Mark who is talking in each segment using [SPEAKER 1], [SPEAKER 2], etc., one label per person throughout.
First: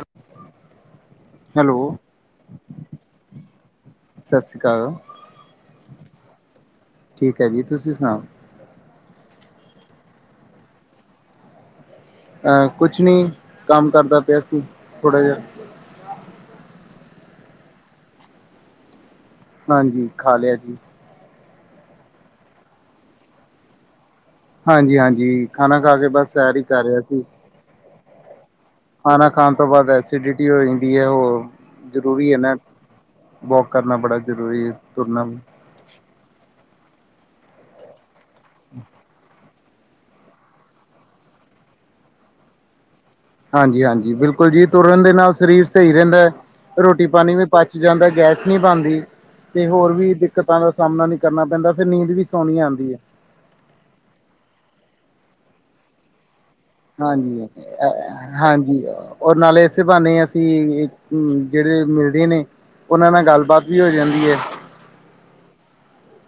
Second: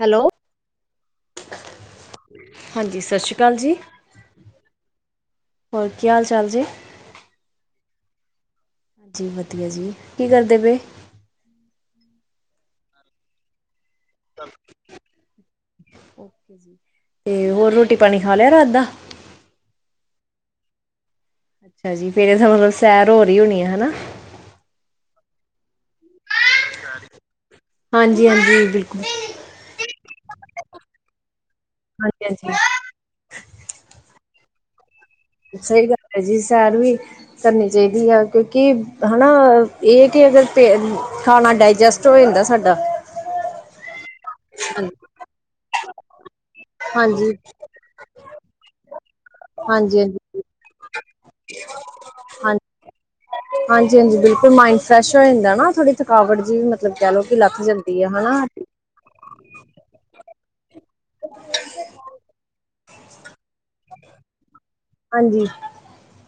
[SPEAKER 1] Hello.
[SPEAKER 2] Hello
[SPEAKER 1] ਹਾਂਜੀ ਸਤਿ ਸ੍ਰੀ ਅਕਾਲ ਜੀ।
[SPEAKER 2] ਸਤਿ ਸ਼੍ਰੀ ਅਕਾਲ
[SPEAKER 1] ਹੋਰ ਕੀ ਹਾਲ ਚਾਲ ਜੈ।
[SPEAKER 2] ਠੀਕ ਹੈ ਜੀ ਤੁਸੀਂ ਸੁਣਾਓ।
[SPEAKER 1] ਜੀ ਵਧੀਆ ਜੀ ਕੀ ਕਰਦੇ ਪਏ।
[SPEAKER 2] ਅ ਕੁਛ ਨਹੀਂ ਕੰਮ ਕਰਦਾ ਪਿਆ ਸੀ ਥੋੜ੍ਹਾ ਜਿਹਾ।
[SPEAKER 1] ਓਕੇ ਜੀ ਹੋਰ ਰੋਟੀ ਪਾਣੀ ਖਾ ਲਿਆ ਰਾਤ ਦਾ।
[SPEAKER 2] ਹਾਂਜੀ ਖਾ ਲਿਆ ਜੀ।
[SPEAKER 1] ਅੱਛਾ ਜੀ ਫੇਰ ਇਹ ਤਾਂ ਮਤਲਬ ਸੈਰ ਹੋ ਰਹੀਈ ਹੋਣੀ ਆ ਹਨਾ।
[SPEAKER 2] ਹਾਂਜੀ ਹਾਂਜੀ ਖਾਣਾ ਖਾ ਕੇ ਬਸ ਸਰ ਹੀ ਕਰ ਰਿਹਾ ਸੀ।
[SPEAKER 1] ਹਾਂਜੀ ਹਾਂਜੀ ਬਿਲਕੁਲ।
[SPEAKER 2] ਖਾਣਾ ਖਾਣ ਤੋਂ ਬਾਅਦ ਐਸੀਡਿਟੀ ਹੋ ਜਾਂਦੀ ਹੈ ਉਹ
[SPEAKER 1] ਹਾਂਜੀ
[SPEAKER 2] ਜ਼ਰੂਰੀ ਹੈ ਨਾ।
[SPEAKER 1] ਹਾਂਜੀ
[SPEAKER 2] ਵੋਕ ਕਰਨਾ ਬੜਾ ਜ਼ਰੂਰੀ ਹੈ ਤੁਰਨਾ ਵੀ।
[SPEAKER 1] ਸਹੀ ਗੱਲ ਹੈ ਜੀ ਸੈਰ ਵੀ ਕਰਨੀ ਚਾਹੀਦੀ ਆ ਕਿਉਂਕਿ ਹਨਾ। ਇਹ ਕਿ ਅਗਰ ਪ ਖਾਣਾ ਡਾਇਜੈਸਟ ਹੋ ਜਾਂਦਾ ਸਾਡਾ।
[SPEAKER 2] ਹਾਂਜੀ ਹਾਂਜੀ ਬਿਲਕੁਲ ਜੀ ਤੁਰਨ ਦੇ ਨਾਲ ਸਰੀਰ ਸਹੀ ਰਹਿੰਦਾ ਹੈ। ਰੋਟੀ ਪਾਣੀ
[SPEAKER 1] ਹਾਂਜੀ।
[SPEAKER 2] ਵੀ ਪਚ ਜਾਂਦਾ ਗੈਸ ਨਹੀਂ ਬਣਦੀ। ਤੇ ਹੋਰ
[SPEAKER 1] ਹਾਂਜੀ
[SPEAKER 2] ਵੀ
[SPEAKER 1] ਹਾਂਜੀ
[SPEAKER 2] ਦਿੱਕਤਾਂ ਦਾ ਸਾਹਮਣਾ ਨਹੀਂ ਕਰਨਾ ਪੈਂਦਾ ਫ਼ੇਰ ਨੀਂਦ ਵੀ
[SPEAKER 1] ਹਾਂ
[SPEAKER 2] ਸੋਹਣੀ ਆਉਂਦੀ ਹੈ।
[SPEAKER 1] ਹਾਂਜੀ ਹਾਂਜੀ ਬਿਲਕੁਲ ਮਾਇੰਡ ਫਰੈਸ਼ ਹੋ ਜਾਂਦਾ ਨਾ ਥੋੜੀ ਥਕਾਵਟ ਜੀ ਵੀ।
[SPEAKER 2] ਹਾਂਜੀ ਹਾਂਜੀ। ਔਰ ਨਾਲੇ ਇਸੇ ਬਹਾਨੇ ਅਸੀਂ ਜਿਹੜੇ ਮਿਲਦੇ ਨੇ। ਉਹਨਾਂ ਨਾਲ ਗੱਲਬਾਤ ਵੀ ਹੋ ਜਾਂਦੀ ਹੈ।
[SPEAKER 1] ਹਾਂਜੀ।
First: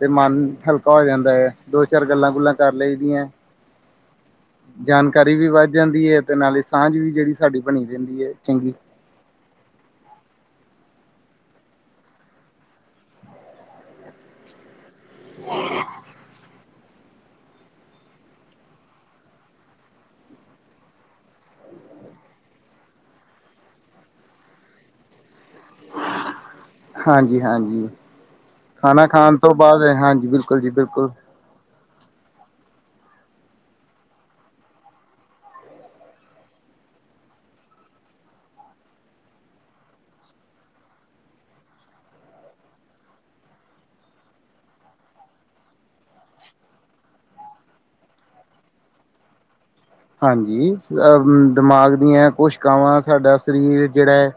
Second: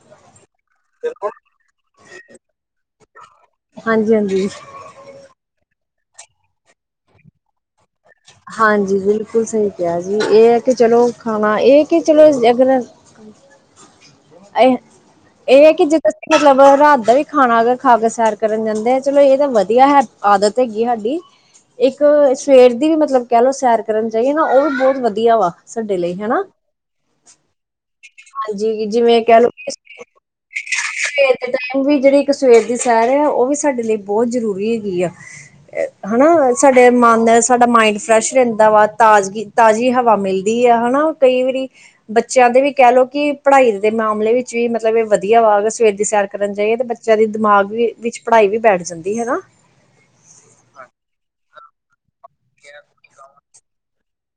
[SPEAKER 2] ਤੇ ਮਨ ਹਲਕਾ ਹੋ ਜਾਂਦਾ ਹੈ ਦੋ ਚਾਰ ਗੱਲਾਂ ਗੁੱਲਾਂ ਕਰ ਲਈਦੀਆਂ।
[SPEAKER 1] ਹਾਂਜੀ ਹਾਂਜੀ।
[SPEAKER 2] ਜਾਣਕਾਰੀ ਵੀ ਵੱਧ ਜਾਂਦੀ ਹੈ ਤੇ ਨਾਲੇ ਸਾਂਝ ਵੀ ਜਿਹੜੀ ਸਾਡੀ ਬਣੀ ਰਹਦੀ ਹੈ ਚੰਗੀ
[SPEAKER 1] ਹਾਂਜੀ ਬਿਲਕੁਲ ਸਹੀ ਕਿਹਾ ਜੀ ਇਹ ਹੈ ਕਿ ਚਲੋ ਖਾਣਾ ਇਹ ਕਿ ਚਲੋ ਰੈਗੂਲਰ। ਇਹ ਇਹ ਹੈ ਕਿ ਜੇ ਤੁਸੀਂ ਮਤਲਬ ਰਾਤ ਦਾ ਵੀ। ਖਾਣਾ ਅਗਰ ਖਾ ਕੇ ਸੈਰ ਕਰਨ ਜਾਂਦੇ ਆ ਚਲੋ ਇਹ ਤਾਂ ਵਧੀਆ ਹੈ ਆਦਤ ਹੈਗੀ ਸਾਡੀ। ਇੱਕ ਸਵੇਰ ਦੀ ਵੀ ਮਤਲਬ ਕਹਿ ਲਓ ਸੈਰ ਕਰਨ ਜਾਾਹੀਏ ਨਾ ਉਹ ਵੀ ਬਹੁਤ ਵਧੀਆ ਵਾ। ਸਾਡੇ ਲਈ ਹੈਨਾ
[SPEAKER 2] ਹਾਂਜੀ ਹਾਂਜੀ
[SPEAKER 1] ਹਾਂਜੀ।
[SPEAKER 2] ਖਾਣਾ
[SPEAKER 1] ਜਿਵੇਂ
[SPEAKER 2] ਖਾਣ ਤੋਂ ਬਾਅਦ ਹਾਂਜੀ ਬਿਲਕੁਲ ਜੀ ਬਿਲਕੁਲ।
[SPEAKER 1] ਏਕ ਟਾਈਮ ਵੀ ਜਿਹੜੀ ਇੱਕ ਸਵੇਰ ਦੀ ਸੈਰ ਆ ਉਹ ਵੀ ਸਾਡੇ ਲਈ ਬਹੁਤ ਜ਼ਰੂਰੀ ਹੈਗੀ ਆ। ਹਨਾ ਸਾਡੇ ਮਨ ਸਾਡਾ ਮਾਇੰਡ ਫਰੈਸ਼ ਰਹਿੰਦਾ ਵਾ ਤਾਜ਼ਗੀ। ਤਾਜ਼ੀ ਹਵਾ ਮਿਲਦੀ ਹੈ। ਹਨਾ ਕਈ ਵਾਰੀ ਬੱਚਿਆਂ ਦੇ ਵੀ ਕਹਿ ਲਓ ਕਿ ਪੜ੍ਹਾਈ। ਦੇ ਮਾਮਲੇ ਵਿੱਚ ਵੀ ਮਤਲਬ ਇਹ ਵਧੀਆ ਵਾ ਅਗਰ ਸਵੇਰ ਦੀ ਸੈਰ ਕਰਨ ਜਾਈਏ ਤੇ ਬੱਚਿਆਂ ਦੀ ਦਿਮਾਗ ਵੀ। ਵਿੱਚ ਪੜ੍ਹਾਈ ਵੀ ਬੈਠ ਜਾਂਦੀ ਹੈਨਾ।
[SPEAKER 2] ਹਾਂਜੀ ਦਿਮਾਗ ਦੀਆਂ ਕੁਸ਼ਿਕਵਾਂ ਸਾਡਾ ਸਰੀਰ ਜਿਹੜਾ ਹੈ।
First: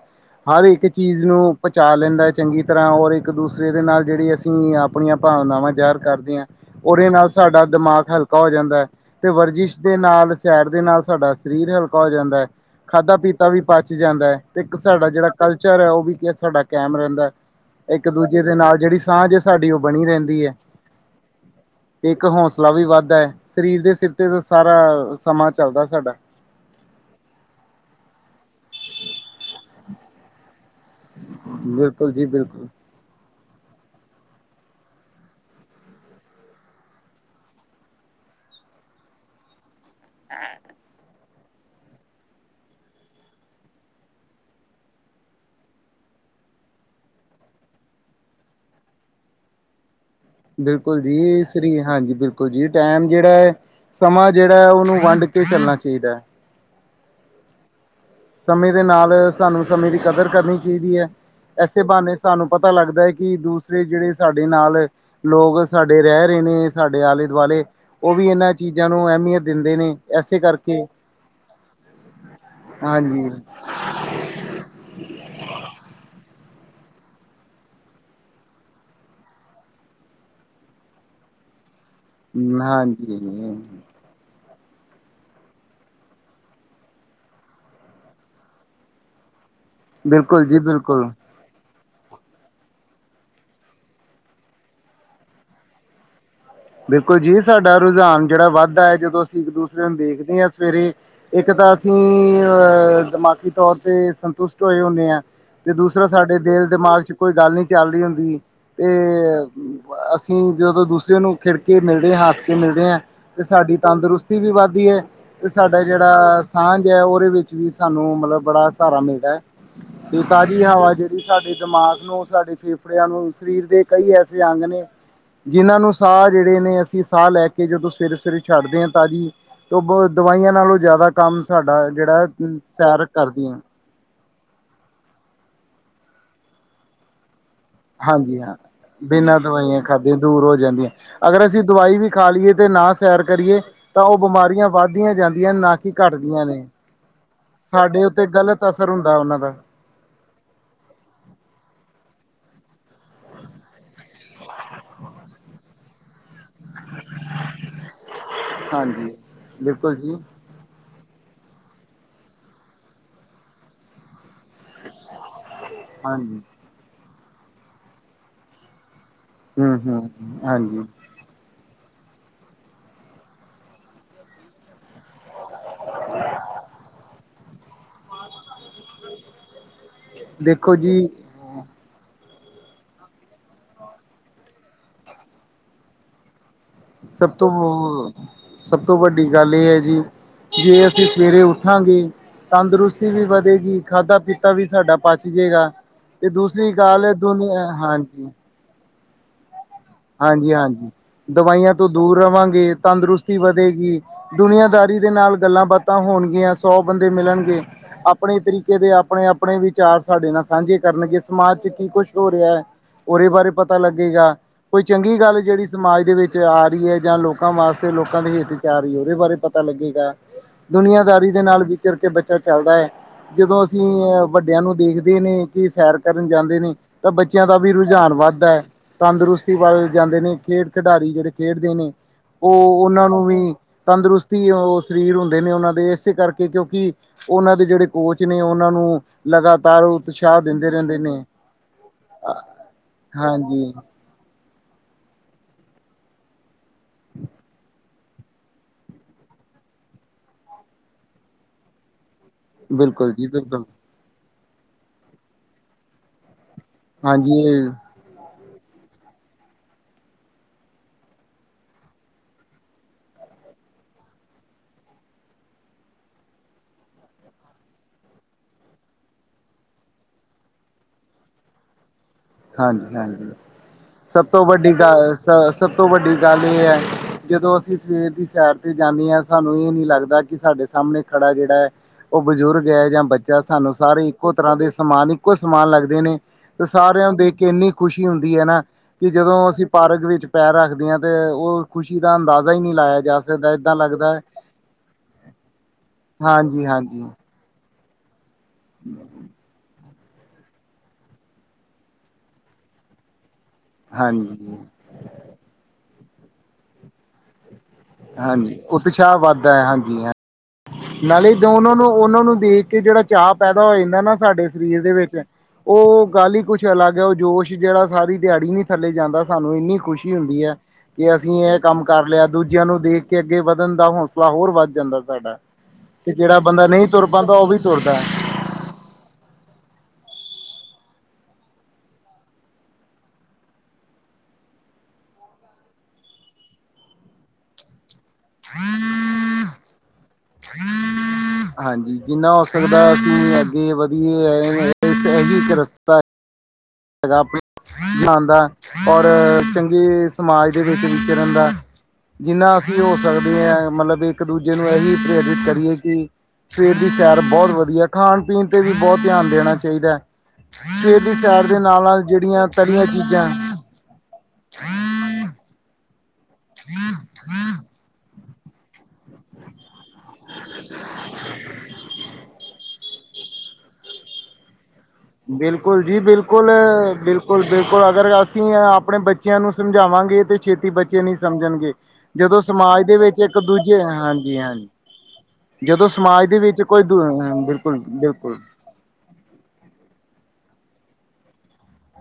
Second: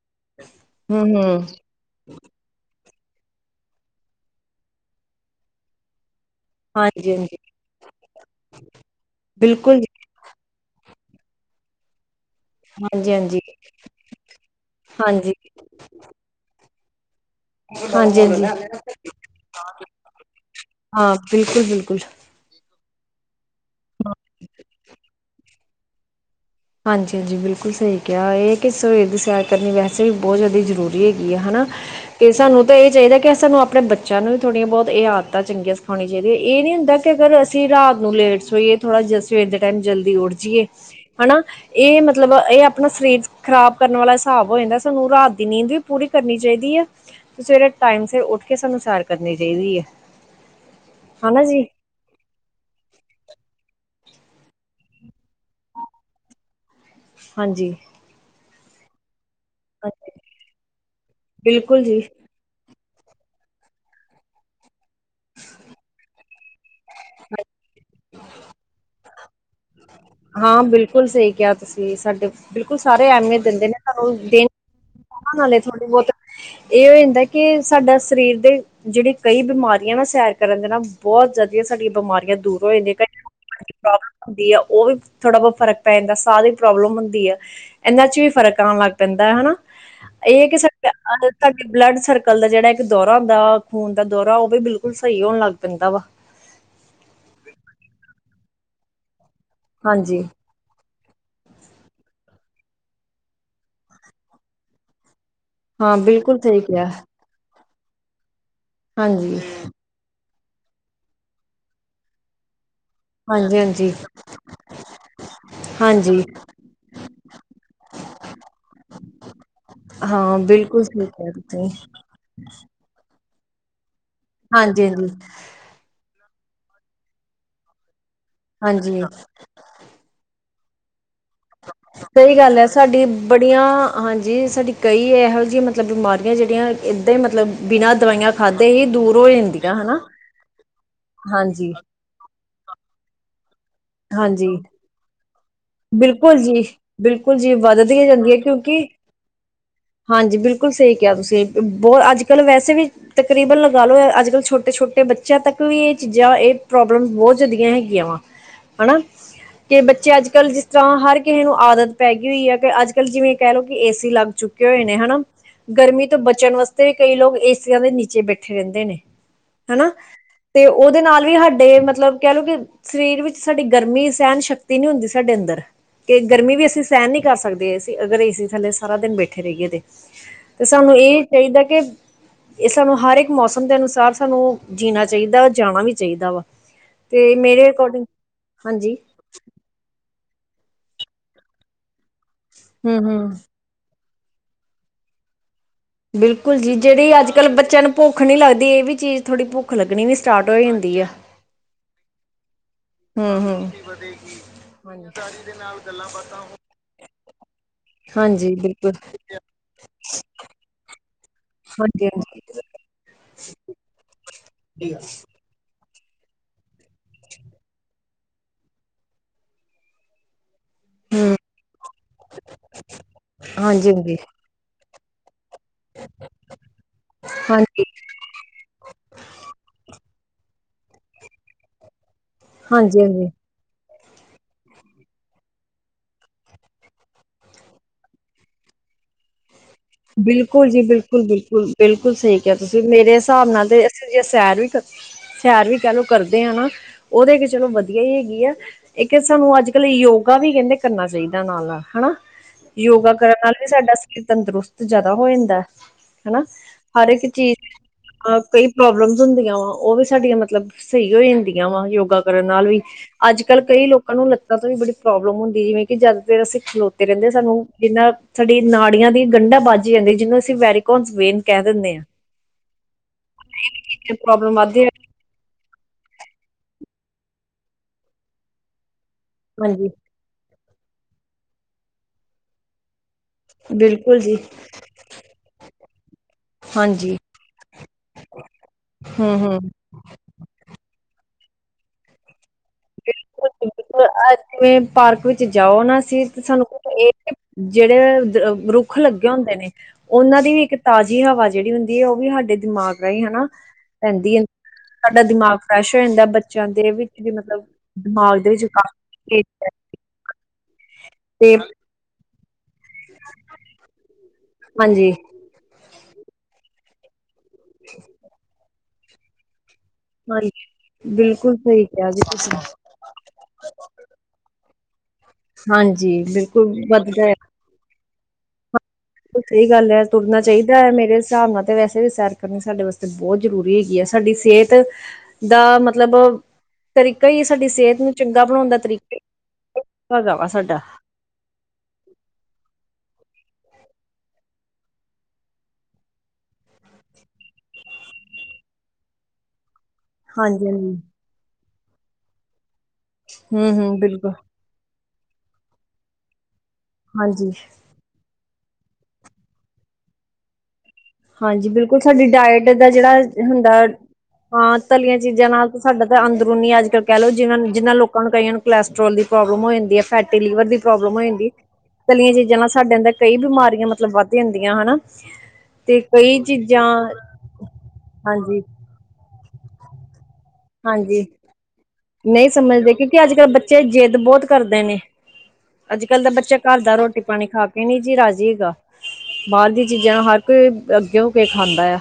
[SPEAKER 2] ਹਰ ਇੱਕ
[SPEAKER 1] ਹਮ
[SPEAKER 2] ਚੀਜ਼
[SPEAKER 1] ਹਮ।
[SPEAKER 2] ਨੂੰ। ਪਹੁੰਚਾ ਲੈਂਦਾ ਚੰਗੀ ਤਰ੍ਹਾਂ ਔਰ ਇੱਕ ਦੂਸਰੇ ਦੇ ਨਾਲ ਜਿਹੜੀ ਅਸੀਂ ਆਪਣੀਆਂ ਭਾਵਨਾਵਾਂ ਜ਼ਾਹਿਰ ਕਰਦੇ ਹਾਂ ਉਹਦੇ
[SPEAKER 1] ਹਾਂਜੀ
[SPEAKER 2] ਨਾਲ
[SPEAKER 1] ਹਾਂਜੀ
[SPEAKER 2] ਸਾਡਾ ਦਿਮਾਗ ਹਲਕਾ ਹੋ ਜਾਂਦਾ ਹੈ ਤੇ
[SPEAKER 1] ਬਿਲਕੁਲ
[SPEAKER 2] ਵਰਜਿਸ਼
[SPEAKER 1] ਜੀ
[SPEAKER 2] ਦੇ ਨਾਲ ਸੈਰ ਦੇ ਨਾਲ ਸਾਡਾ ਸਰੀਰ ਹਲਕਾ ਹੋ ਜਾਂਦਾ ਹੈ
[SPEAKER 1] ਹਾਂਜੀ
[SPEAKER 2] ਖਾਧਾ ਪੀਤਾ ਵੀ ਪਚ ਜਾਂਦਾ ਹੈ ਤੇ ਇੱਕ ਸਾਡਾ ਜਿਹੜਾ
[SPEAKER 1] ਹਾਂਜੀ ਹਾਂਜੀ।
[SPEAKER 2] ਕਲਚਰ ਹੈ ਉਹ ਵੀ ਸਾਡਾ ਕਾਇਮ ਰਹਿੰਦਾ ਇੱਕ
[SPEAKER 1] ਹਾਂਜੀ ਹਾਂਜੀ
[SPEAKER 2] ਦੂਜੇ ਦੇ ਨਾਲ ਜਿਹੜੀ ਸਾਂਝ ਹੈ ਸਾਡੀ ਉਹ ਬਣੀ ਰਹਿੰਦੀ ਹੈ
[SPEAKER 1] ਹਾਂ ਬਿਲਕੁਲ ਬਿਲਕੁਲ
[SPEAKER 2] ਫਲਾ ਵੀ ਵੱਧਦਾ ਹੈ ਸਰੀਰ ਦੇ ਸਿਰ ਤੇ ਤਾਂ ਸਾਰਾ ਸਮਾਂ ਚੱਲਦਾ ਸਾਡਾ
[SPEAKER 1] ਹਾਂਜੀ ਹਾਂਜੀ ਬਿਲਕੁਲ ਸਹੀ ਕਿਹਾ ਇਹ ਕਿ ਸਵੇਹਰ ਦੀ ਸੈਰ ਕਰਨੀ ਵੈਸੇ ਵੀ ਬਹੁਤ ਜ਼ਿਆਦਾ ਜ਼ਰੂਰੀ ਹੈ ਗੀ ਆ ਹਨਾ
[SPEAKER 2] ਬਿਲਕੁਲ ਜੀ
[SPEAKER 1] ਕਿ ਸਾਨੂੰ
[SPEAKER 2] ਬਿਲਕੁਲ
[SPEAKER 1] ਤਾਂ ਇਹ ਚਾਹੀਦਾ ਕਿ ਸਾਨੂੰ ਆਪਣੇ ਬੱਚਿਆਂ ਨੂੰ ਵੀ ਥੋੜ੍ਹੀਆਂ ਬਹੁਤ ਇਹ ਆਦਤਾਂ ਚੰਗੀਆਂ ਸਿਖਾਉਣਣੀ ਚਾਹੀਦੀਆਂ ਇਹ ਨਹੀਂ ਹੁੰਦਾ ਕਿ ਅਗਰ ਅਸੀਂ ਰਾਤ ਨੂੰ ਲੇਟ ਸੋਇਏ ਥੋੜ੍ਹਾ ਜਿਹਾ ਸਵੇਰ ਦੇ ਟਾਈਮ ਜਲਦੀ ਉੱਠ ਜਾਇਏ ਹਨਾ ਇਹ ਮਤਲਬ ਇਹ ਆਪਣਾ ਸਰੀਰ ਖ਼ਰਾਬ ਕਰਨ ਵਾਲਾ ਹਿਸਾਬ ਹੋ ਜਾਂਦਾ ਸਾਨੂੰ ਰਾਤ ਦੀ ਨੀਂਦ ਵੀ ਪੂਰੀ ਕਰਨੀ ਚਾਹੀਦੀ ਹੈ ਸਵੇਰੇ ਟਾਈਮ ਸਿਰ ਉੱਠ ਕੇ ਸਾਨੂੰ ਸੈਰ ਕਰਨੀ ਚਾਹੀਦੀ ਹੈ
[SPEAKER 2] ਬਿਲਕੁਲ ਜੀ ਸ਼ਰੀਰ ਹਾਂਜੀ ਬਿਲਕੁਲ ਦੇਖੋ ਜੀ ਟਾਈਮ ਜਿਹੜਾ ਹੈ ਸਮਾਂ ਜਿਹੜਾ ਹੈ ਉਹਨੂੰ ਵੰਡ ਕੇ ਚੱਲਣਾ ਚਾਹੀਦਾ ਹੈ
[SPEAKER 1] ਹਾਂਜੀ
[SPEAKER 2] ਸਮੇਂ ਦੇ ਨਾਲ ਸਾਨੂੰ ਸਮੇਂ ਦੀ
[SPEAKER 1] ਹਾਂਜੀ
[SPEAKER 2] ਕਦਰ ਕਰਨੀ ਚਾਹੀਦੀ ਹੈ
[SPEAKER 1] ਬਿਲਕੁਲ
[SPEAKER 2] ਏਸੇ
[SPEAKER 1] ਜੀ
[SPEAKER 2] ਬਹਾਨੇ ਸਾਨੂੰ ਪਤਾ ਲੱਗਦਾ ਹੈ ਕਿ ਦੂਸਰੇ ਜਿਹੜੇ ਸਾਡੇ ਨਾਲ ਲੋਕ ਸਾਡੇ ਰਹਿ ਰਹੇ ਨੇ ਸਾਡੇ ਆਲੇ ਦੁਆਲੇ ਉਹ ਵੀ ਇਹਨਾਂ ਚੀਜ਼ਾਂ ਨੂੰ ਅਹਿਮੀਅਤ ਦਿੰਦੇ ਨੇ ਇਸੇ
[SPEAKER 1] ਹਾਂ
[SPEAKER 2] ਕਰਕੇ
[SPEAKER 1] ਬਿਲਕੁਲ ਸਹੀ ਕਿਹਾ ਤੁਸੀਂ ਸਾਡੇ ਬਿਲਕੁਲ ਸਾਰੇ
[SPEAKER 2] ਹਾਂਜੀ
[SPEAKER 1] ਅਹਿਮੀਅਤ ਦਿੰਦੇ ਨੇ ਹਰ ਰੋਜ਼ ਦੇਣ ਉਹ ਨਾਲੇ ਥੋੜੀ ਬਹੁਤ ਇਹ ਹੋ ਜਾਂਦਾ ਕਿ ਸਾਡਾ ਸਰੀਰ ਦੇ ਜਿਹੜੀ ਕਈ ਬਿਮਾਰੀਆਂ ਨਾ ਸੈਰ ਕਰਨ ਦੇ ਨਾਲ ਬਹੁਤ ਜ਼ਿਆਦੀਆ ਸਾਡੀਆਂ ਬਿਮਾਰੀਆਂ ਦੂਰ ਇਨਜੈ
[SPEAKER 2] ਹਾਂਜੀ
[SPEAKER 1] ਘਟਦੀਆ ਪ੍ਰੌਬਲਮ ਹੁੰਦੀ ਹੈ ਉਹ ਵੀ ਥੋੜਾ ਬਹੁਤ ਫਰਕ ਪੈ ਜਾਂਦਾ ਸਾਹ ਦੀ ਪ੍ਰੋਬਲਮ ਹੁੰਦੀ ਹੈ ਇਹਨਾਂ ਚ ਵੀ ਫ਼ਰਕ ਆਉਣ ਲੱਗ ਪੈਂਦਾ ਹਨਾ ਇਹ
[SPEAKER 2] ਬਿਲਕੁਲ
[SPEAKER 1] ਹੈ ਕਿ
[SPEAKER 2] ਜੀ
[SPEAKER 1] ਸਾਡੇ
[SPEAKER 2] ਬਿਲਕੁਲ
[SPEAKER 1] ਆਦਤ ਸਾਡੇ ਬਲੱਡ ਸਰਕਲ ਦਾ ਜਿਹੜਾ ਇੱਕ ਦੌਰਾ ਹੁੰਦਾ ਖੂਨ ਦਾ ਦੌਰਾ ਉਹ ਵੀ ਬਿਲਕੁਲ ਸਹੀ ਹੋਣ ਲੱਗ ਪੈਂਦਾ ਵਾ
[SPEAKER 2] ਬਿਲਕੁਲ ਜੀ ਸਾਡਾ ਰੁਝਾਨ ਜਿਹੜਾ ਵੱਧਦਾ ਹੈ ਜਦੋਂ ਅਸੀਂ ਇੱਕ ਦੂਸਰੇ ਨੂੰ
[SPEAKER 1] ਹਾਂਜੀ
[SPEAKER 2] ਦੇਖਦੇ ਹਾਂ ਸਵੇਰੇ ਇੱਕ ਤਾਂ ਅਸੀਂ ਦਿਮਾਗੀ ਤੌਰ 'ਤੇ ਸੰਤੁਸ਼ਟ ਹੋਏ ਹੁੰਦੇ ਹਾਂ ਤੇ
[SPEAKER 1] ਹਾਂ
[SPEAKER 2] ਦੂਸਰਾ ਸਾਡੇ
[SPEAKER 1] ਬਿਲਕੁਲ ਸਹੀ
[SPEAKER 2] ਦਿਲ
[SPEAKER 1] ਕਿਹਾ
[SPEAKER 2] ਦਿਮਾਗ ਚ ਕੋਈ ਗੱਲ ਨਹੀਂ ਚੱਲ ਰਹੀ ਹੁੰਦੀ ਅਤੇ
[SPEAKER 1] ਹਾਂਜੀ
[SPEAKER 2] ਅਸੀਂ ਜਦੋਂ ਦੂਸਰੇ ਨੂੰ ਖਿੜ ਕੇ ਮਿਲਦੇ ਹ ਹੱਸ ਕੇ ਮਿਲਦੇ ਹਾਂ ਅਤੇ
[SPEAKER 1] ਹਾਂਜੀ,
[SPEAKER 2] ਸਾਡੀ
[SPEAKER 1] ਹਾਂਜੀ,
[SPEAKER 2] ਤੰਦਰੁਸਤੀ ਵੀ ਵੱਧਦੀ ਹੈ ਅਤੇ ਸਾਡਾ
[SPEAKER 1] ਹਾਂਜੀ
[SPEAKER 2] ਜਿਹੜਾ ਸਾਂਝ ਹੈ ਉਹਦੇ ਵਿੱਚ ਵਿੱਚ ਵੀ ਸਾਨੂੰ ਮਤਲਬ ਬੜਾ ਸਹਾਰਾ ਮਿਲਦਾ ਤੇ
[SPEAKER 1] ਹਾਂ
[SPEAKER 2] ਤਾਜ਼ੀ
[SPEAKER 1] ਬਿਲਕੁਲ
[SPEAKER 2] ਹਵਾ
[SPEAKER 1] ਸਹੀ
[SPEAKER 2] ਜਿਹੜੀ
[SPEAKER 1] ਕਿਹਾ
[SPEAKER 2] ਸਾਡੇ
[SPEAKER 1] ਤੁਸੀਂ
[SPEAKER 2] ਦਿਮਾਗ ਨੂੰ ਸਾਡੇ ਫੇਫੜਿਆਂ ਨੂੰ ਸਰੀਰ ਦੇ ਕਈ ਐ ਸੇ ਅੰਗ
[SPEAKER 1] ਹਾਂਜੀ,
[SPEAKER 2] ਨੇ
[SPEAKER 1] ਹਾਂਜੀ,
[SPEAKER 2] ਜਿਨਾਂ ਨੂੰ ਸਾਹ ਜਿਹੜੇ ਨੇ ਅਸੀਂ ਸਾਹ ਲੈ ਕੇ ਜਦੋਂ ਸਵੇਰੇ ਸਵੇਰੇ ਛੱਡਦੇ ਹਾਂ
[SPEAKER 1] ਹਾਂਜੀ
[SPEAKER 2] ਤਾ ਜੀ ਓਹ ਬੋਤ ਦਵਾਈਆਂ ਨਾਲੋਂ ਜ਼ਿਆਦਾ ਕੰਮ ਸਾਡਾ ਜਿਹੜਾ
[SPEAKER 1] ਸਹੀ ਗੱਲ ਹੈ ਸਾਡੀ
[SPEAKER 2] ਸੈਰ ਕਰਦੀਆਂ
[SPEAKER 1] ਬੜੀਆਂ ਹਾਂਜੀ ਸਾਡੀ ਕਈ ਇਹੋ ਜਿਹੀਆਂ ਮਤਲਬ ਬਿਮਾਰੀਆਂ ਜਿਹੜੀਆਂ ਇੱਦਾਂ ਹੀ ਮਤਲਬ ਬਿਨਾਂ ਦਵਾਈਆਂ
[SPEAKER 2] ਹਾਂਜੀ ਹਾਂ
[SPEAKER 1] ਖਾਧੇ ਹੀ ਦੂਰ ਹੋ
[SPEAKER 2] ਬਿਨਾਂ
[SPEAKER 1] ਜਾਂਦੀਆਂ
[SPEAKER 2] ਦਵਾਈਆਂ
[SPEAKER 1] ਹਨਾ
[SPEAKER 2] ਖਾਧੇ ਦੂਰ ਹੋ ਜਾਂਦੀਆਂ ਅਗਰ ਅਸੀਂ
[SPEAKER 1] ਹਾਂਜੀ,
[SPEAKER 2] ਦਵਾਈ ਵੀ ਖਾ ਲਈਏ ਤੇ ਨਾ ਸੈਰ ਕਰੀਏ ਤਾਂ ਉਹ
[SPEAKER 1] ਹਾਂਜੀ
[SPEAKER 2] ਬਿਮਾਰੀਆਂ ਵੱਧਦੀਆਂ ਜਾਂਦੀਆਂ ਨਾ ਕਿ
[SPEAKER 1] ਬਿਲਕੁਲ
[SPEAKER 2] ਘੱਟਦੀਆਂ
[SPEAKER 1] ਜੀ
[SPEAKER 2] ਨੇ
[SPEAKER 1] ਬਿਲਕੁਲ ਜੀ
[SPEAKER 2] ਸਾਡੇ
[SPEAKER 1] ਵਦਦੀਆਂ
[SPEAKER 2] ਉੱਤੇ
[SPEAKER 1] ਜਾਂਦੀ ਹੈ
[SPEAKER 2] ਗ਼ਲਤ
[SPEAKER 1] ਕਿਉਂਕਿ
[SPEAKER 2] ਅਸਰ ਹੁੰਦਾ ਉਹਨਾਂ ਦਾ
[SPEAKER 1] ਹਾਂਜੀ ਬਿਲਕੁਲ ਸਹੀ ਕਿਹਾ ਤੁਸੀਂ ਬਹੁਤ ਅੱਜ ਕੱਲ ਵੈਸੇ ਵੀ ਤਕਰੀਬਨ ਲਗਾ ਲਓ ਅੱਜ ਕੱਲ੍ਹ ਛੋਟੇ ਛੋਟੇ ਬੱਚਿਆਂ ਤੱਕ ਵੀ ਇਹ ਚੀਜ਼ਾਂ ਇਹ ਪ੍ਰੋਬਲਮ ਬਹੁਤ ਜ਼ਿਆਦੀਆ ਹੈਗੀਆਂ ਵਾ ਹਨਾ
[SPEAKER 2] ਹਾਂਜੀ
[SPEAKER 1] ਤੇ
[SPEAKER 2] ਬਿਲਕੁਲ
[SPEAKER 1] ਬੱਚੇ
[SPEAKER 2] ਜੀ
[SPEAKER 1] ਅੱਜ ਕ ਅੱਜ ਕੱਲ ਜਿਸ ਤਰ੍ਹਾਂ ਹਰ ਕਿਸੇ ਨੂੰ ਆਦਤ ਪੈ ਗਈ ਹੋਈ ਹੈ ਕਿ ਅੱਜ ਕੱਲ੍ਹ ਜਿਵੇਂ ਕਹਿ ਲਓ ਕਿ ਏ ਸੀ ਲੱਗ ਚੁੱਕੇ ਹੋਏ ਨੇ ਹਨਾ ਗਰਮੀ ਤੋਂ
[SPEAKER 2] ਹਾਂਜੀ
[SPEAKER 1] ਬਚਣ ਵਾਸਤੇ ਵੀ ਕਈ ਲੋਕ ਏਸੀਆਂ ਦੇ ਨੀਚੇ ਬੈਠੇ ਰਹਿੰਦੇ ਨੇ
[SPEAKER 2] ਹੂੰ
[SPEAKER 1] ਹਨਾ
[SPEAKER 2] ਹੂੰ
[SPEAKER 1] ਤੇ
[SPEAKER 2] ਹਾਂਜੀ
[SPEAKER 1] ਉਹਦੇ ਨਾਲ ਵੀ ਸਾਡੇ ਸਾਡੇ ਮਤਲਬ ਕਹਿ ਲਓ ਕਿ ਸਰੀਰ ਵਿੱਚ ਸਾਡੀ ਗਰਮੀ ਸਹਿਣ ਸ਼ਕਤੀ ਨਹੀਂੀ ਹੁੰਦੀ ਸਾਡੇ ਅੰਦਰ ਤੇ ਗਰਮੀ ਵੀ ਅਸੀਂ ਸਹਿਣ ਨਹੀਂੀ ਕਰ ਸਕਦੇ ਅਸੀ ਅਗਰ ਸੀ ਥੱਲੇ ਸਾਰਾ ਦਿਨ ਬੈਠੇ ਰਹੀਏ ਤੇ ਤੇ
[SPEAKER 2] ਦੇਖੋ
[SPEAKER 1] ਸਾਨੂੰ
[SPEAKER 2] ਜੀ
[SPEAKER 1] ਇਹ ਚਾਹੀਦਾ ਕਿ ਇਹ ਸਾਨੂੰ ਹਰ ਇੱਕ ਮੌਸਮ ਦੇ ਅਨੁਸਾਰ ਸਾਨੂੰ ਜੀਣਾ ਚਾਹੀਦਾ ਵ ਜਾਣਾ ਵੀ ਚਾਹੀਦਾ ਵਾ ਤੇ ਮੇਰੇ ਅਕੋਰਡਿੰਗ ਹਾਂਜੀ
[SPEAKER 2] ਬੀ ਗੱਲ ਇਹ ਹੈ ਜੀ ਜੇ ਅਸੀਂ ਸਵੇਰੇ ਉੱਠਾਂਗੇ
[SPEAKER 1] ਹੂੰ
[SPEAKER 2] ਤੰਦਰੁਸਤੀ
[SPEAKER 1] ਹੂੰ
[SPEAKER 2] ਵੀ ਵਧੇਗੀ, ਖਾਧਾ ਪੀਤਾ ਵੀ ਸਾਡਾ ਬਚ ਜੇਗਾ। ਤੇ
[SPEAKER 1] ਬਿਲਕੁਲ
[SPEAKER 2] ਦੂਸਰੀ
[SPEAKER 1] ਜੀ,
[SPEAKER 2] ਗੱਲ
[SPEAKER 1] ਜਿਹੜੀ ਅੱਜ-ਕੱਲ੍ਹ
[SPEAKER 2] ਦੁਨੀਆਂ
[SPEAKER 1] ਬੱਚਿਆਂ ਨੂੰ ਭੁੱਖ
[SPEAKER 2] ਹਾਂਜੀ
[SPEAKER 1] ਨਹੀਂ ਲੱਗਦੀ, ਇਹ ਵੀ ਚੀਜ਼ ਥੋੜ੍ਹੀ ਭੁੱਖ ਲੱਗਣੀ ਵੀ ਸਟਾਰਟ ਹੋ
[SPEAKER 2] ਹਾਂਜੀ-ਹਾਂਜੀ,
[SPEAKER 1] ਜਾਂਦੀ ਆ
[SPEAKER 2] ਦਵਾਈਆਂ ਤੋਂ ਦੂਰ ਰਵਾਂਗੇ। ਤੰਦਰੁਸਤੀ
[SPEAKER 1] ਹੂੰ ਹੂੰ
[SPEAKER 2] ਵਧੇਗੀ, ਦੁਨੀਆਂਦਾਰੀ ਦੇ ਨਾਲ ਗੱਲਾਂ ਬਾਤਾਂ ਹੋਣਗੀਆਂ, ਸੌ ਬੰਦੇ ਮਿਲਣਗੇ। ਆਪਣੇ
[SPEAKER 1] ਹਾਂਜੀ
[SPEAKER 2] ਤਰੀਕੇ ਦੇ
[SPEAKER 1] ਬਿਲਕੁਲ
[SPEAKER 2] ਆਪਣੇ-ਆਪਣੇ ਵਿਚਾਰ ਸਾਡੇ ਨਾਲ ਸਾਂਝੇ ਕਰਨਗੇ, ਸਮਾਜ ਚ ਕੀ
[SPEAKER 1] ਹਾਂਜੀ
[SPEAKER 2] ਕੁਛ ਹੋ ਰਿਹਾ
[SPEAKER 1] ਹਾਂਜੀ
[SPEAKER 2] ਹੈ। ਉਹਦੇ ਬਾਰੇ ਪਤਾ ਲੱਗੇਗਾ, ਕੋਈ ਚੰਗੀ ਗੱਲ ਗੱਲ ਜਿਹੜੀ ਸਮਾਜ ਦੇ ਵਿੱਚ ਆ ਰਹੀ ਹੈ, ਜਾਂ ਲੋਕਾਂ ਵਾਸਤੇ ਲੋਕਾਂ ਦੇ ਹਿੱਤ ਚ ਆ ਰਹੀ ਹੈ, ਉਹਦੇ ਬਾਰੇ ਪਤਾ ਲੱਗੇਗਾ।
[SPEAKER 1] ਹੂੰ
[SPEAKER 2] ਦੁਨੀਆਂਦਾਰੀ ਦੇ ਨਾਲ ਵਿਚਰ ਕੇ ਬੱਚਾ ਚੱਲਦਾ ਹੈ, ਜਦੋਂ
[SPEAKER 1] ਹਾਂਜੀ
[SPEAKER 2] ਅਸੀਂ
[SPEAKER 1] ਹਾਂਜੀ
[SPEAKER 2] ਵੱਡੇ ਡ ਨੂੰ ਦੇਖਦੇ ਨੇ, ਕਿ ਸੈਰ ਕਰਨ ਜਾਂਦੇ ਨੇ ਤਾਂ ਬੱਚਿਆਂ ਦਾ ਵੀ
[SPEAKER 1] ਹਾਂਜੀ
[SPEAKER 2] ਰੁਝਾਨ ਵੱਧਦਾ ਹੈ, ਤੰਦਰੁਸਤ ਵੱਲ ਜਾਂਦੇ ਨੇ ਖੇਡ ਖਿਡਾਰੀ ਜਿਹੜੇ ਖੇਡਦੇ ਨੇ ਉਹ
[SPEAKER 1] ਹਾਂਜੀ
[SPEAKER 2] ਉਹਨਾਂ ਨੂੰ
[SPEAKER 1] ਹਾਂਜੀ
[SPEAKER 2] ਵੀ, ਤੰਦਰੁਸਤੀ ਉਹ ਸਰੀਰ ਹੁੰਦੇ ਨੇ, ਉਹਨਾਂ ਦੇ ਇਸੇ ਕਰਕੇ ਕਿਉਂਕਿ ਉਹਨਾਂ ਦੇ ਜਿਹੜੇ ਕੋਚ ਨੇ ਉਹਨਾਂ ਨੂੰ ਲਗਾਤਾਰ, ਉਤਸ਼ਾਹ
[SPEAKER 1] ਬਿਲਕੁਲ
[SPEAKER 2] ਦਿੰਦੇ
[SPEAKER 1] ਜੀ
[SPEAKER 2] ਰਹਿੰਦੇ ਨੇ।
[SPEAKER 1] ਬਿਲਕੁਲ, ਬਿਲਕੁਲ-ਬਿਲਕੁਲ, ਸਹੀ ਕਿਹਾ ਤੁਸੀਂ ਮੇਰੇ ਹਿਸਾਬ ਨਾਲ
[SPEAKER 2] ਹਾਂਜੀ
[SPEAKER 1] ਤੇ ਜ ਸੈਰ ਵੀ ਸੈਰ ਵੀ ਕਹਿਲੋ ਕਰਦੇ, ਆ ਨਾ ਉਹ ਤਾਂ ਇੱਕ ਚਲੋ, ਵਧੀਆ ਹੀ ਹੈਗੀ ਆ। ਇੱਕ ਸਾਨੂੰ ਅੱਜ-ਕੱਲ੍ਹ ਯੋਗਾ ਵੀ ਕਹਿੰਦੇ ਕਰਨਾ ਚਾਹੀਦਾ, ਨਾਲ-ਨਾਲ ਹੈ ਨਾ
[SPEAKER 2] ਬਿਲਕੁਲ
[SPEAKER 1] ਯੋਗਾ
[SPEAKER 2] ਜੀ
[SPEAKER 1] ਕਰਨ ਨਾਲ
[SPEAKER 2] ਬਿਲਕੁਲ
[SPEAKER 1] ਵੀ ਸਾਡਾ ਤੇ ਤੰਦਰੁਸਤ ਜਿਆਦਾ ਹੋ ਜਾਂਦਾ ਹਨਾ, ਹਰ ਇੱਕ
[SPEAKER 2] ਹਾਂਜੀ
[SPEAKER 1] ਚੀਜ਼ ਅ ਕਈ ਪ੍ਰੋਬਲਮਸ ਹੁੰਦੀਆਂ, ਵਾ ਉਹ ਵੀ ਸਾਡੀਆਂ ਮਤਲਬ ਸਹੀ ਹੋ ਜਾਂਦੀਆਂ ਵਾ, ਯੋਗਾ ਕਰਨ ਨਾਲ ਵੀ ਅੱਜ-ਕੱਲ੍ਹ ਕਈ ਲੋਕਾਂ ਨੂੰ ਲੱਤਾਂ ਤੋਂ ਵੀ ਬੜੀ ਪ੍ਰੋਬਲਮ ਹੁੰਦੀ, ਜਿਵੇਂ ਕਿ ਜ਼ਿਆਦਾਤਰਰ ਅਸੀਂ ਖਲੋਤੇ ਰਹਿੰਦੇ, ਸਾਨੂੰ ਜਿੰਨਾ ਸਾਡੀ ਨਾੜੀਆਂ ਦੀ ਗੰਢਾਂ ਬਾਜੀ ਜਾਂਦੀ ਆ, ਜਿਹਨੂੰ ਅਸੀਂ ਵੈਰੀਕੋਨਸ ਵੇਨ ਕਹਿ ਦਿੰਦੇ ਹਾਂ।
[SPEAKER 2] ਹਾਂਜੀ-ਹਾਂਜੀ ਸਭ ਤੋਂ
[SPEAKER 1] ਪ੍ਰੋਬਲਮ
[SPEAKER 2] ਵੱਡੀ
[SPEAKER 1] ਵੱਧਦੀ ਹੈ।
[SPEAKER 2] ਗੱਲ, ਸ ਸਭ ਤੋਂ ਵੱਡੀ ਗੱਲ ਇਹ ਹੈ, ਜਦੋਂ ਅਸੀਂ ਸਵੇਰ ਦੀ ਸੈਰ ਜਾਂਦੀ ਐ, ਸਾਨੂੰ ਇਹ ਨੀ
[SPEAKER 1] ਹਾਂਜੀ
[SPEAKER 2] ਲੱਗਦਾ ਕਿ, ਸਾਡੇ ਸਾਹਮਣੇ ਖੜਾ ਜਿਹੜਾ ਹੈ, ਉਹ ਬਜ਼ੁਰਗ ਹੈ ਜਾਂ ਬੱਚ ਸਾਨੂੰ ਸਾਰੇ
[SPEAKER 1] ਬਿਲਕੁਲ
[SPEAKER 2] ਇੱਕੋ
[SPEAKER 1] ਜੀ
[SPEAKER 2] ਤਰ੍ਹਾਂ ਦੇ ਸਮਾਨ ਇੱਕੋ ਸਮਾਨ ਲੱਗਦੇ ਨੇ ਤੇ ਸਾਰਿਆਂ
[SPEAKER 1] ਹਾਂਜੀ
[SPEAKER 2] ਕਿ ਇੰਨੀ ਖੁਸ਼ੀ ਹੁੰਦੀ ਹੈ ਨਾ, ਕਿ
[SPEAKER 1] ਹੂੰ
[SPEAKER 2] ਜਦੋਂ
[SPEAKER 1] ਹੂੰ
[SPEAKER 2] ਅਸੀਂ ਪਾਰਕ ਵਿੱਚ ਪੈਰ ਰੱਖਦੇ ਹਾਂ ਤੇ ਉਹ ਖੁਸ਼ੀ ਦਾ ਅੰਦਾਜ਼ਾ ਹੀ ਨਹੀਂ ਲਾਇਆ ਜਾ ਸਕਦਾ, ਏਦਾਂ
[SPEAKER 1] ਬਿਲਕੁਲ
[SPEAKER 2] ਲੱਗਦਾ ਹੈ।
[SPEAKER 1] ਅੱਜ ਜਿਵੇਂ ਪਾਰਕ ਵਿੱਚ ਜਾਓ ਨਾ ਅਸੀਂ ਸਾਨੂੰ
[SPEAKER 2] ਹਾਂਜੀ ਹਾਂਜੀ
[SPEAKER 1] ਇਹ ਜਿਹੜੇ ਰੁੱਖ ਲੱਗੇ ਹੁੰਦੇ ਨੇ, ਉਹਨਾਂ ਦੀ ਵੀ ਇੱਕ ਤਾਜ਼ੀ ਹਵਾ ਜਿਹੜੀ ਹੁੰਦੀ ਹੈ, ਉਹ ਵੀ ਸਾਡੇ ਦਿਮਾਗ ਰਾਹੀਂ ਹਨਾ। ਰੈਂਦੀ ਹੈ,
[SPEAKER 2] ਹਾਂਜੀ
[SPEAKER 1] ਸਾਡਾ ਦਿਮਾਗ ਫਰੈਸ਼ ਹੋ ਜਾਂਦਾ ਬੱਚਿਆਂ ਦੇ ਵਿੱਚ ਵੀ ਮਤਲਬ ਦਿਮਾਗ ਦੇ
[SPEAKER 2] ਹਾਂਜੀ
[SPEAKER 1] ਵਿੱਚ
[SPEAKER 2] ਉਤਸ਼ਾਹ
[SPEAKER 1] ਕਾਫੀ
[SPEAKER 2] ਵੱਧਦਾ ਹੈ, ਹਾਂਜੀ ਹਾਂ ਨਾਲੇ
[SPEAKER 1] ਤੇ
[SPEAKER 2] ਉਹਨਾਂ ਨੂੰ ਉਹਨਾਂ ਨੂੰ ਦੇਖ। ਕਿ ਜਿਹੜਾ ਚਾਹ ਪੈਦਾ ਹੋ ਜਾਂਦਾ ਨਾ, ਸਾਡੇ ਸਰੀਰ ਦੇ
[SPEAKER 1] ਹਾਂਜੀ
[SPEAKER 2] ਵਿੱਚ ਉਹ ਗੱਲ ਹੀ ਕੁੱਛ ਅਲੱਗ ਹੈ, ਉਹ ਜੋਸ਼ ਜਿਹੜਾ ਸਾਰੀ ਦਿਹਾੜੀ ਨੀ ਥੱਲੇ ਜਾਂਦਾ, ਸਾਨੂੰ ਇੰਨੀ ਕੁਛ ਹੁੰਦੀ
[SPEAKER 1] ਹਾਂਜੀ
[SPEAKER 2] ਹੈ, ਕਿ ਅਸੀਂ
[SPEAKER 1] ਬਿਲਕੁਲ
[SPEAKER 2] ਇਹ ਕੰਮ
[SPEAKER 1] ਸਹੀ
[SPEAKER 2] ਕਰ
[SPEAKER 1] ਕਿਹਾ ਜੀ
[SPEAKER 2] ਲਿਆ ਦੂਜੇ
[SPEAKER 1] ਤੁਸੀਂ
[SPEAKER 2] ਦੇਖ ਕੇ ਅੱਗੇ ਵਧਣ ਦਾ ਹੌਸਲਾ ਹੋਰ ਵੱਧ ਜਾਂਦਾ ਸਾਡਾ, ਤੇ
[SPEAKER 1] ਹਾਂਜੀ
[SPEAKER 2] ਜਿਹੜਾ ਬੰਦਾ
[SPEAKER 1] ਬਿਲਕੁਲ
[SPEAKER 2] ਨਹੀਂ ਤੁਰ
[SPEAKER 1] ਵੱਧਦਾ
[SPEAKER 2] ਪਾਉਂਦਾ ਉਹ ਵੀ। ਤਰਦਾ ਹੈ
[SPEAKER 1] ਸਹੀ ਗੱਲ ਹੈ ਤੁਰਨਾ ਚਾਹੀਦਾ ਹੈ, ਮੇਰੇ ਹਿਸਾਬ ਨਾਲ ਤੇ ਵੈਸੇ ਵੀ ਸੈਰ ਕਰਨੀ ਸਾਡੇ ਵਾਸਤੇ ਬਹੁਤ ਜ਼ਰੂਰੀ ਹੈਗੀ ਹੈ। ਸਾਡੀ ਸਿਹਤ ਦਾ ਮਤਲਬ ਤਰੀਕਾ ਹੀ ਹੈ, ਸਾਡੀ ਸਿਹਤ ਨੂੰ ਚੰਗਾ ਬਣਾਉਣ ਦਾ, ਤਰੀਕ ਵਾ ਸਾਡਾ
[SPEAKER 2] ਹਾਂਜੀ ਜਿੰਨਾ ਹੋ ਸਕਦਾ, ਅਸੀਂ ਅੱਗੇ ਵਧੀਏ ਹੈ। ਇਹੀ ਇੱਕ ਰਸਤਾ ਹੈ। ਜਗਾ ਆਪ ਬਣਾਉਣ, ਦਾ ਔਰ ਚੰਗੀ ਸਮਾਜ ਦੇ
[SPEAKER 1] ਹਾਂਜੀ
[SPEAKER 2] ਵਿੱਚ
[SPEAKER 1] ਹਾਂਜੀ
[SPEAKER 2] ਵਿਚਰਨ ਦਾ ਜਿੰਨਾ ਅਸੀਂ ਹੋ ਸਕਦੇ ਹਾਂ,
[SPEAKER 1] ਹਮ ਹਮ
[SPEAKER 2] ਮਤਲਬ ਇੱਕ
[SPEAKER 1] ਬਿਲਕੁਲ
[SPEAKER 2] ਦੂਜੇ ਇਹੀ ਪ੍ਰੇਰਿਤ ਕਰੀਏ, ਕਿ ਸਵੇਰ ਦੀ ਸੈਰ ਬਹੁਤ
[SPEAKER 1] ਹਾਂਜੀ
[SPEAKER 2] ਵਧੀਆ ਖਾਣ ਪੀਣ ਤੇ ਵੀ ਬਹੁਤ ਧਿਆਨ ਦੇਣਾ ਚਾਹੀਦਾ ਹੈ। ਕਿ
[SPEAKER 1] ਹਾਂਜੀ, ਬਿਲਕੁਲ ਸਾਡੀ ਡਾਇਟ ਦਾ ਜਿਹੜਾ ਹੁੰਦਾ। ਹਾਂ ਤਲੀਆਂ ਚੀਜ਼ਾਂ ਨਾਲ ਤਾਂ ਸਾਡਾ ਤਾਂ ਅੰਦਰੂਨੀ ਅੱਜ-ਕੱਲ ਕਹਿ ਲਓ, ਜਿਹ ਜਿਨਾਂ ਲੋਕ ਕਈਆਂ ਕੋਲੈਸਟ੍ਰੋਲ ਦੀ ਪ੍ਰੋਬਲਮ ਹੋ ਜਾਂਦੀ ਹੈ ਫੈਟੀ ਲੀਵਰ ਦੀ ਪ੍ਰੋਬਲਮ ਹੋ ਜਾਂਦੀ ਐ। ਗਲੀਆਂ ਚੀਜ਼ਾਂ ਨਾਲ ਸਾਡੇ ਅੰਦਰ ਕਈ ਬਿਮਾਰੀਆਂ ਮਤਲਬ ਵੱਧ ਜਾਂਦੀਆਂ ਹਨਾ।
[SPEAKER 2] ਬਿਲਕੁਲ ਜੀ।
[SPEAKER 1] ਤੇ ਕਈ
[SPEAKER 2] ਬਿਲਕੁਲ
[SPEAKER 1] ਚੀਜ਼ਾਂ
[SPEAKER 2] -ਬਿਲਕੁਲ- ਬਿਲਕੁਲ ਅਗਰ ਅਸੀਂ
[SPEAKER 1] ਹਾਂਜੀ
[SPEAKER 2] ਆਪਣੇ ਬੱਚੇ ਬੱਚਿਆਂ ਨੂੰ ਸਮਝਾਵਾਂਗੇ ਤੇ ਛੇਤੀ ਬੱਚੇ ਨਹੀਂ
[SPEAKER 1] ਹਾਂਜੀ
[SPEAKER 2] ਸਮਝਣਗੇ। ਜਦੋਂ
[SPEAKER 1] ਨਹੀਂ
[SPEAKER 2] ਸਮਾਜ
[SPEAKER 1] ਸਮਝਦੇ
[SPEAKER 2] ਦੇ ਵਿੱਚ
[SPEAKER 1] ਕਿਉਂਕਿ ਅੱਜ
[SPEAKER 2] ਇੱਕ
[SPEAKER 1] ਕੱਲ੍ਹ
[SPEAKER 2] ਦੂਜੇ
[SPEAKER 1] ਬੱਚੇ ਜਿੱਦ
[SPEAKER 2] ਹਾਂਜੀ-
[SPEAKER 1] ਬਹੁਤ
[SPEAKER 2] ਹਾਂਜੀ।
[SPEAKER 1] ਕਰਦੇ ਨੇ
[SPEAKER 2] ਜਦੋਂ
[SPEAKER 1] ਅੱਜ ਕੱਲ੍ਹ
[SPEAKER 2] ਸਮਾਜ
[SPEAKER 1] ਦਾ
[SPEAKER 2] ਦੇ
[SPEAKER 1] ਬੱਚਾ
[SPEAKER 2] ਵਿੱਚ
[SPEAKER 1] ਘਰ
[SPEAKER 2] ਕੋਈ
[SPEAKER 1] ਦਾ
[SPEAKER 2] ਦ
[SPEAKER 1] ਰੋਟੀ ਪਾਣੀ ਖਾ
[SPEAKER 2] ਬਿਲਕੁਲ-
[SPEAKER 1] ਕੇ ਨਹੀਂ ਜੀ
[SPEAKER 2] ਬਿਲਕੁਲ।
[SPEAKER 1] ਰਾਜੀ ਹੈਗਾ ਬਾਹਰ ਦੀ ਚੀਜ਼ਾਂ ਨਾਲ ਹਰ ਕੋਈ ਅੱਗੇ ਹੋ ਕੇ ਖਾਂਦਾ ਆ।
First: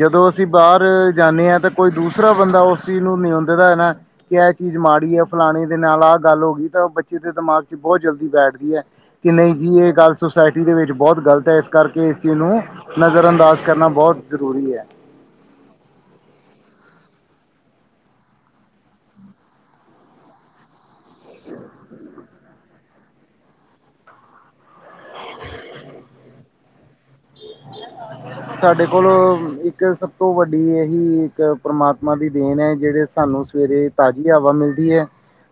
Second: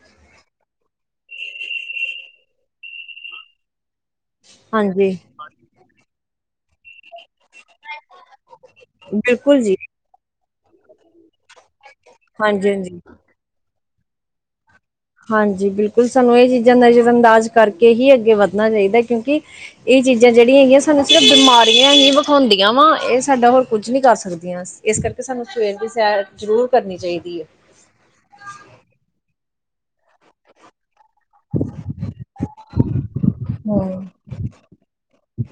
[SPEAKER 2] ਜਦੋਂ ਅਸੀਂ ਬਾਹਰ ਜਾਂਦੇ ਹਾਂ ਤਾਂ ਕੋਈ ਦੂਸਰਾ ਬੰਦਾ ਉਸ ਚੀਜ਼ ਨੂੰ ਨਉਦਦਾ ਹੈ ਨਾ। ਕਿ ਇਹ ਚੀਜ਼
[SPEAKER 1] ਹਾਂਜੀ
[SPEAKER 2] ਮਾੜੀ ਹੈ ਫਲਾਣੇ ਦੇ ਨਾਲ ਆਹ ਗੱਲ ਹੋ ਗਈ ਤਾਂ ਬੱਚੇ ਦੇ ਦਿਮਾਗ ਚ' ਬਹੁਤ ਜਲਦੀ ਬੈਠਦੀ। ਕਿ ਨਹੀਂ ਜੀ ਇਹ ਗੱਲ ਸੁਸਾਇਟੀ ਦੇ ਵਿੱਚ ਬਹੁਤ ਗਲਤ ਹੈ। ਇਸ ਕਰਕੇ ਇਸ ਚੀਜ਼ ਨੂੰ
[SPEAKER 1] ਹਾਂਜੀ ਹਾਂਜੀ
[SPEAKER 2] ਨਜ਼ਰ ਅੰਦਾਜ਼ ਕਰਨਾ ਬਹੁਤ ਜ਼ਰੂਰੀ ਹੈ।
[SPEAKER 1] ਹਾਂਜੀ ਬਿਲਕੁਲ ਸਾਨੂੰ ਇਹ ਚੀਜ਼ਾਂ ਨਜ਼ਰਅੰਦਾਜ਼ ਕਰਕੇ ਹੀ ਅੱਗੇ ਵੱਧਣਾ ਚਾਹੀਦਾ ਕਿਉਂਕਿ ਇਹ ਚੀਜ਼ਾਂ ਜਿਹੜੀਆਂ ਹੈਗੀਆਂ ਸਾਨੂੰ ਸਿਰਫ਼ ਬਿਮਾਰੀਆਂ ਹੀ ਵਿਖਾਉਂਦੀਆਂ ਵਾ ਇਹ ਸਾਡਾ ਹੋਰ ਕੁੱਝ ਨਹੀਂ ਕਰ ਸਕਦੀਆਂ। ਇਸ ਕਰਕੇ ਸਾਨੂੰ ਸਵੇਰ ਦੀ ਸੇਰ ਜ਼ਰੂਰ ਕਰਨੀ ਚਾਹੀਦੀ ਹੈ।
[SPEAKER 2] ਸਾਡੇ ਕੋਲ ਇੱਕ ਸਭ ਤੋਂ ਵੱਡੀ ਇਹੀ ਇੱਕ ਪਰਮਾਤਮਾ ਦੀ ਦੇਣ ਹੈ ਜਿਹੜੇ ਸਾਨੂੰ ਸਵੇਰੇ
[SPEAKER 1] ਹਮ
[SPEAKER 2] ਤਾਜ਼ੀ ਹਵਾ ਮਿਲਦੀ ਹੈ।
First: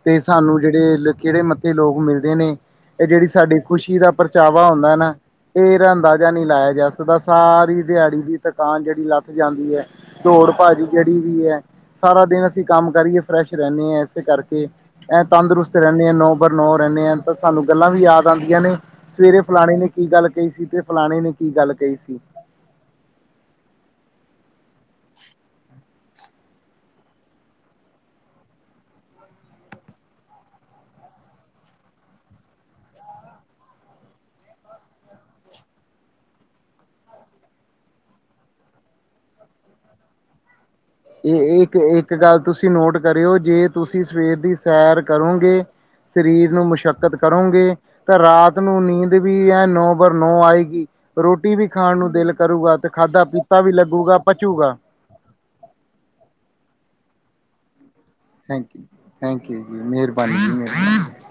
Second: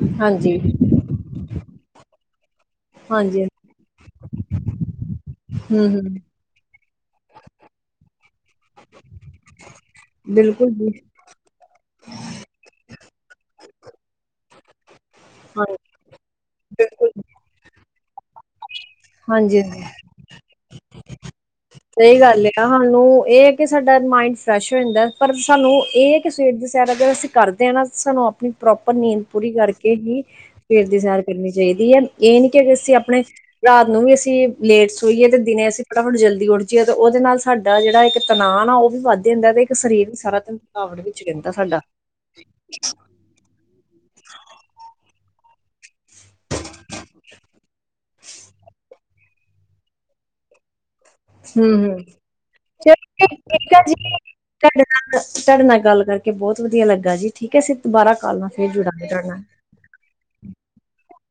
[SPEAKER 2] ਤੇ
[SPEAKER 1] ਹਾਂਜੀ,
[SPEAKER 2] ਸਾਨੂੰ ਜਿਹੜੇ ਕਿਹੜੇ ਲੋਕ ਮਿਲਦੇ ਨੇ। ਇਹ ਜਿਹੜੀ
[SPEAKER 1] ਹਾਂਜੀ,
[SPEAKER 2] ਸਾਡੀ ਖੁਸ਼ੀ ਦਾ ਪਰਚਾਵਾ ਹੁੰਦਾ ਨਾ। ਇਹਦਾ
[SPEAKER 1] ਹੂੰ-ਹੂੰ,
[SPEAKER 2] ਅੰਦਾਜ਼ਾ ਨਹੀਂ ਲਾਇਆ। ਜਸ ਦਾ ਸਾਰੀ ਦਿਹਾੜੀ ਦੀ ਥਕਾਨ ਜਿਹੜੀ ਲੱਥ ਜਾਂਦੀ ਹੈ। ਦੋੜ
[SPEAKER 1] ਬਿਲਕੁਲ
[SPEAKER 2] ਭੱਜ
[SPEAKER 1] ਜੀ।
[SPEAKER 2] ਜਿਹੜੀ ਵੀ ਹੈ। ਸਾਰਾ ਦਿਨ ਅਸੀਂ ਕੰਮ ਕਰੀਏ ਫਰੈਸ਼ ਰਹਿੰਦੇ ਹਾਂ ਇਸੇ ਕਰਕੇ। ਐ ਤੰਦਰੁਸਤ
[SPEAKER 1] ਹਾਂਜੀ,
[SPEAKER 2] ਰਹਿੰਦੇ ਆ। ਨੌ ਬਰ ਨੋ ਰਹਿੰਦੇ
[SPEAKER 1] ਬਿਲਕੁਲ,
[SPEAKER 2] ਆ ਤਾਂ ਸਾਨੂੰ ਗੱਲਾਂ ਵੀ ਯਾਦ ਆਉਂਦੀਆਂ ਨੇ। ਸਵੇਰੇ ਫਲਾਣੇ
[SPEAKER 1] ਹਾਂਜੀ-ਹਾਂਜੀ।
[SPEAKER 2] ਨੇ ਕੀ ਗੱਲ ਕਹੀ ਸੀ ਤੇ ਫਲਾਣੇ ਨੇ। ਕੀ ਗੱਲ ਕਹੀ ਸੀ
[SPEAKER 1] ਸਹੀ ਗੱਲ ਆ ਸਾਨੂੰ ਇਹ ਹੈ ਕਿ ਸਾਡਾ ਮਾਇੰਡ ਫਰੈਸ਼ ਹੋ ਜਾਂਦਾ। ਪਰ ਸਾਨੂੰ ਇਹ ਹੈ ਕਿ ਸਵੇਰ ਦੀ ਸੈਰ ਅਗਰ ਅਸੀਂ ਕਰਦੇ ਹਾਂ ਨਾ ਸਾਨੂੰ ਆਪਣੀ ਪ੍ਰੋਪਰ ਨੀਂਦ ਪੂਰੀ ਕਰਕੇ ਹੀ ਫਿਰ ਦੀ ਸੈਰ ਕਰਨੀ ਚਾਹੀਦੀ ਹੈ। ਇਹ ਨੀ ਕਿ ਅਸੀਂ ਆਪਣੇ ਰਾਤ ਨੂੰ ਵੀ ਅਸੀਂ ਲੇਟ ਸਈਏ ਤੇ ਦਿਨੇ ਅਸੀਂ ਫਟਾਫਟ ਜਲਦੀ ਉੱਠ ਜ ਉਹਦੇ ਨਾਲ ਸਾਡਾ ਜਿਹੜਾ ਇੱਕ ਤਣਾਨ ਆ ਉਹ ਵੀ ਵੱਧਦੇ ਹੁੰਦਾ ਤੇ ਇੱਕ ਸਰੀਰ ਵੀ ਸਾਰਾ ਧੰ
[SPEAKER 2] ਇਹ ਇੱਕ, ਇੱਕ ਗੱਲ ਤੁਸੀਂ ਨੋਟ ਕਰਿਓ ਜੇ ਤੁਸੀਂ ਸਵੇਰ ਦੀ ਸੈਰ ਕਰੋਗੇ। ਸਰੀਰ ਨੂੰ ਮੁਸ਼ੱਕਤ ਕਰੋਂਗੇ। ਤਾਂ ਰਾਤ ਨੂੰ ਨੀਂਦ ਵੀ ਐ ਨੌ ਬਾਰ ਨੌ ਆਏਗੀ। ਰੋਟੀ ਵੀ
[SPEAKER 1] ਹੂੰ-ਹੂੰ।
[SPEAKER 2] ਖਾਣ ਨੂੰ ਦਿਲ ਕਰੂਗਾ ਤੇ ਖਾਧਾ-
[SPEAKER 1] ਚਲੋ
[SPEAKER 2] ਪੀਤਾ ਵੀ
[SPEAKER 1] ਠੀਕ ਆ ਜੀ।
[SPEAKER 2] ਲੱਗੂਗਾ, ਪਚੂਗਾ।
[SPEAKER 1] ਤੁਹਾਡੇ ਤੁਹਾਡੇ ਨਾਲ ਗੱਲ ਕਰਕੇ ਬਹੁਤ ਵਧੀਆ ਲੱਗਾ ਜੀ ਠੀਕ ਹੈ ਸਿਰ ਦੁਾਰਾ ਕਾਲ ਨਾਲ
[SPEAKER 2] ਥੈਂਕ
[SPEAKER 1] ਫੇਰ
[SPEAKER 2] ਯੂ
[SPEAKER 1] ਜੁੜਾਂਗੇ ਤੁਹਾਡੇ ਨਾਲ।
[SPEAKER 2] ਥੈਂਕ ਯੂ ਮਿਹਰਬਾਨੀ ਜੀ ਮੇਹਾਨੀ।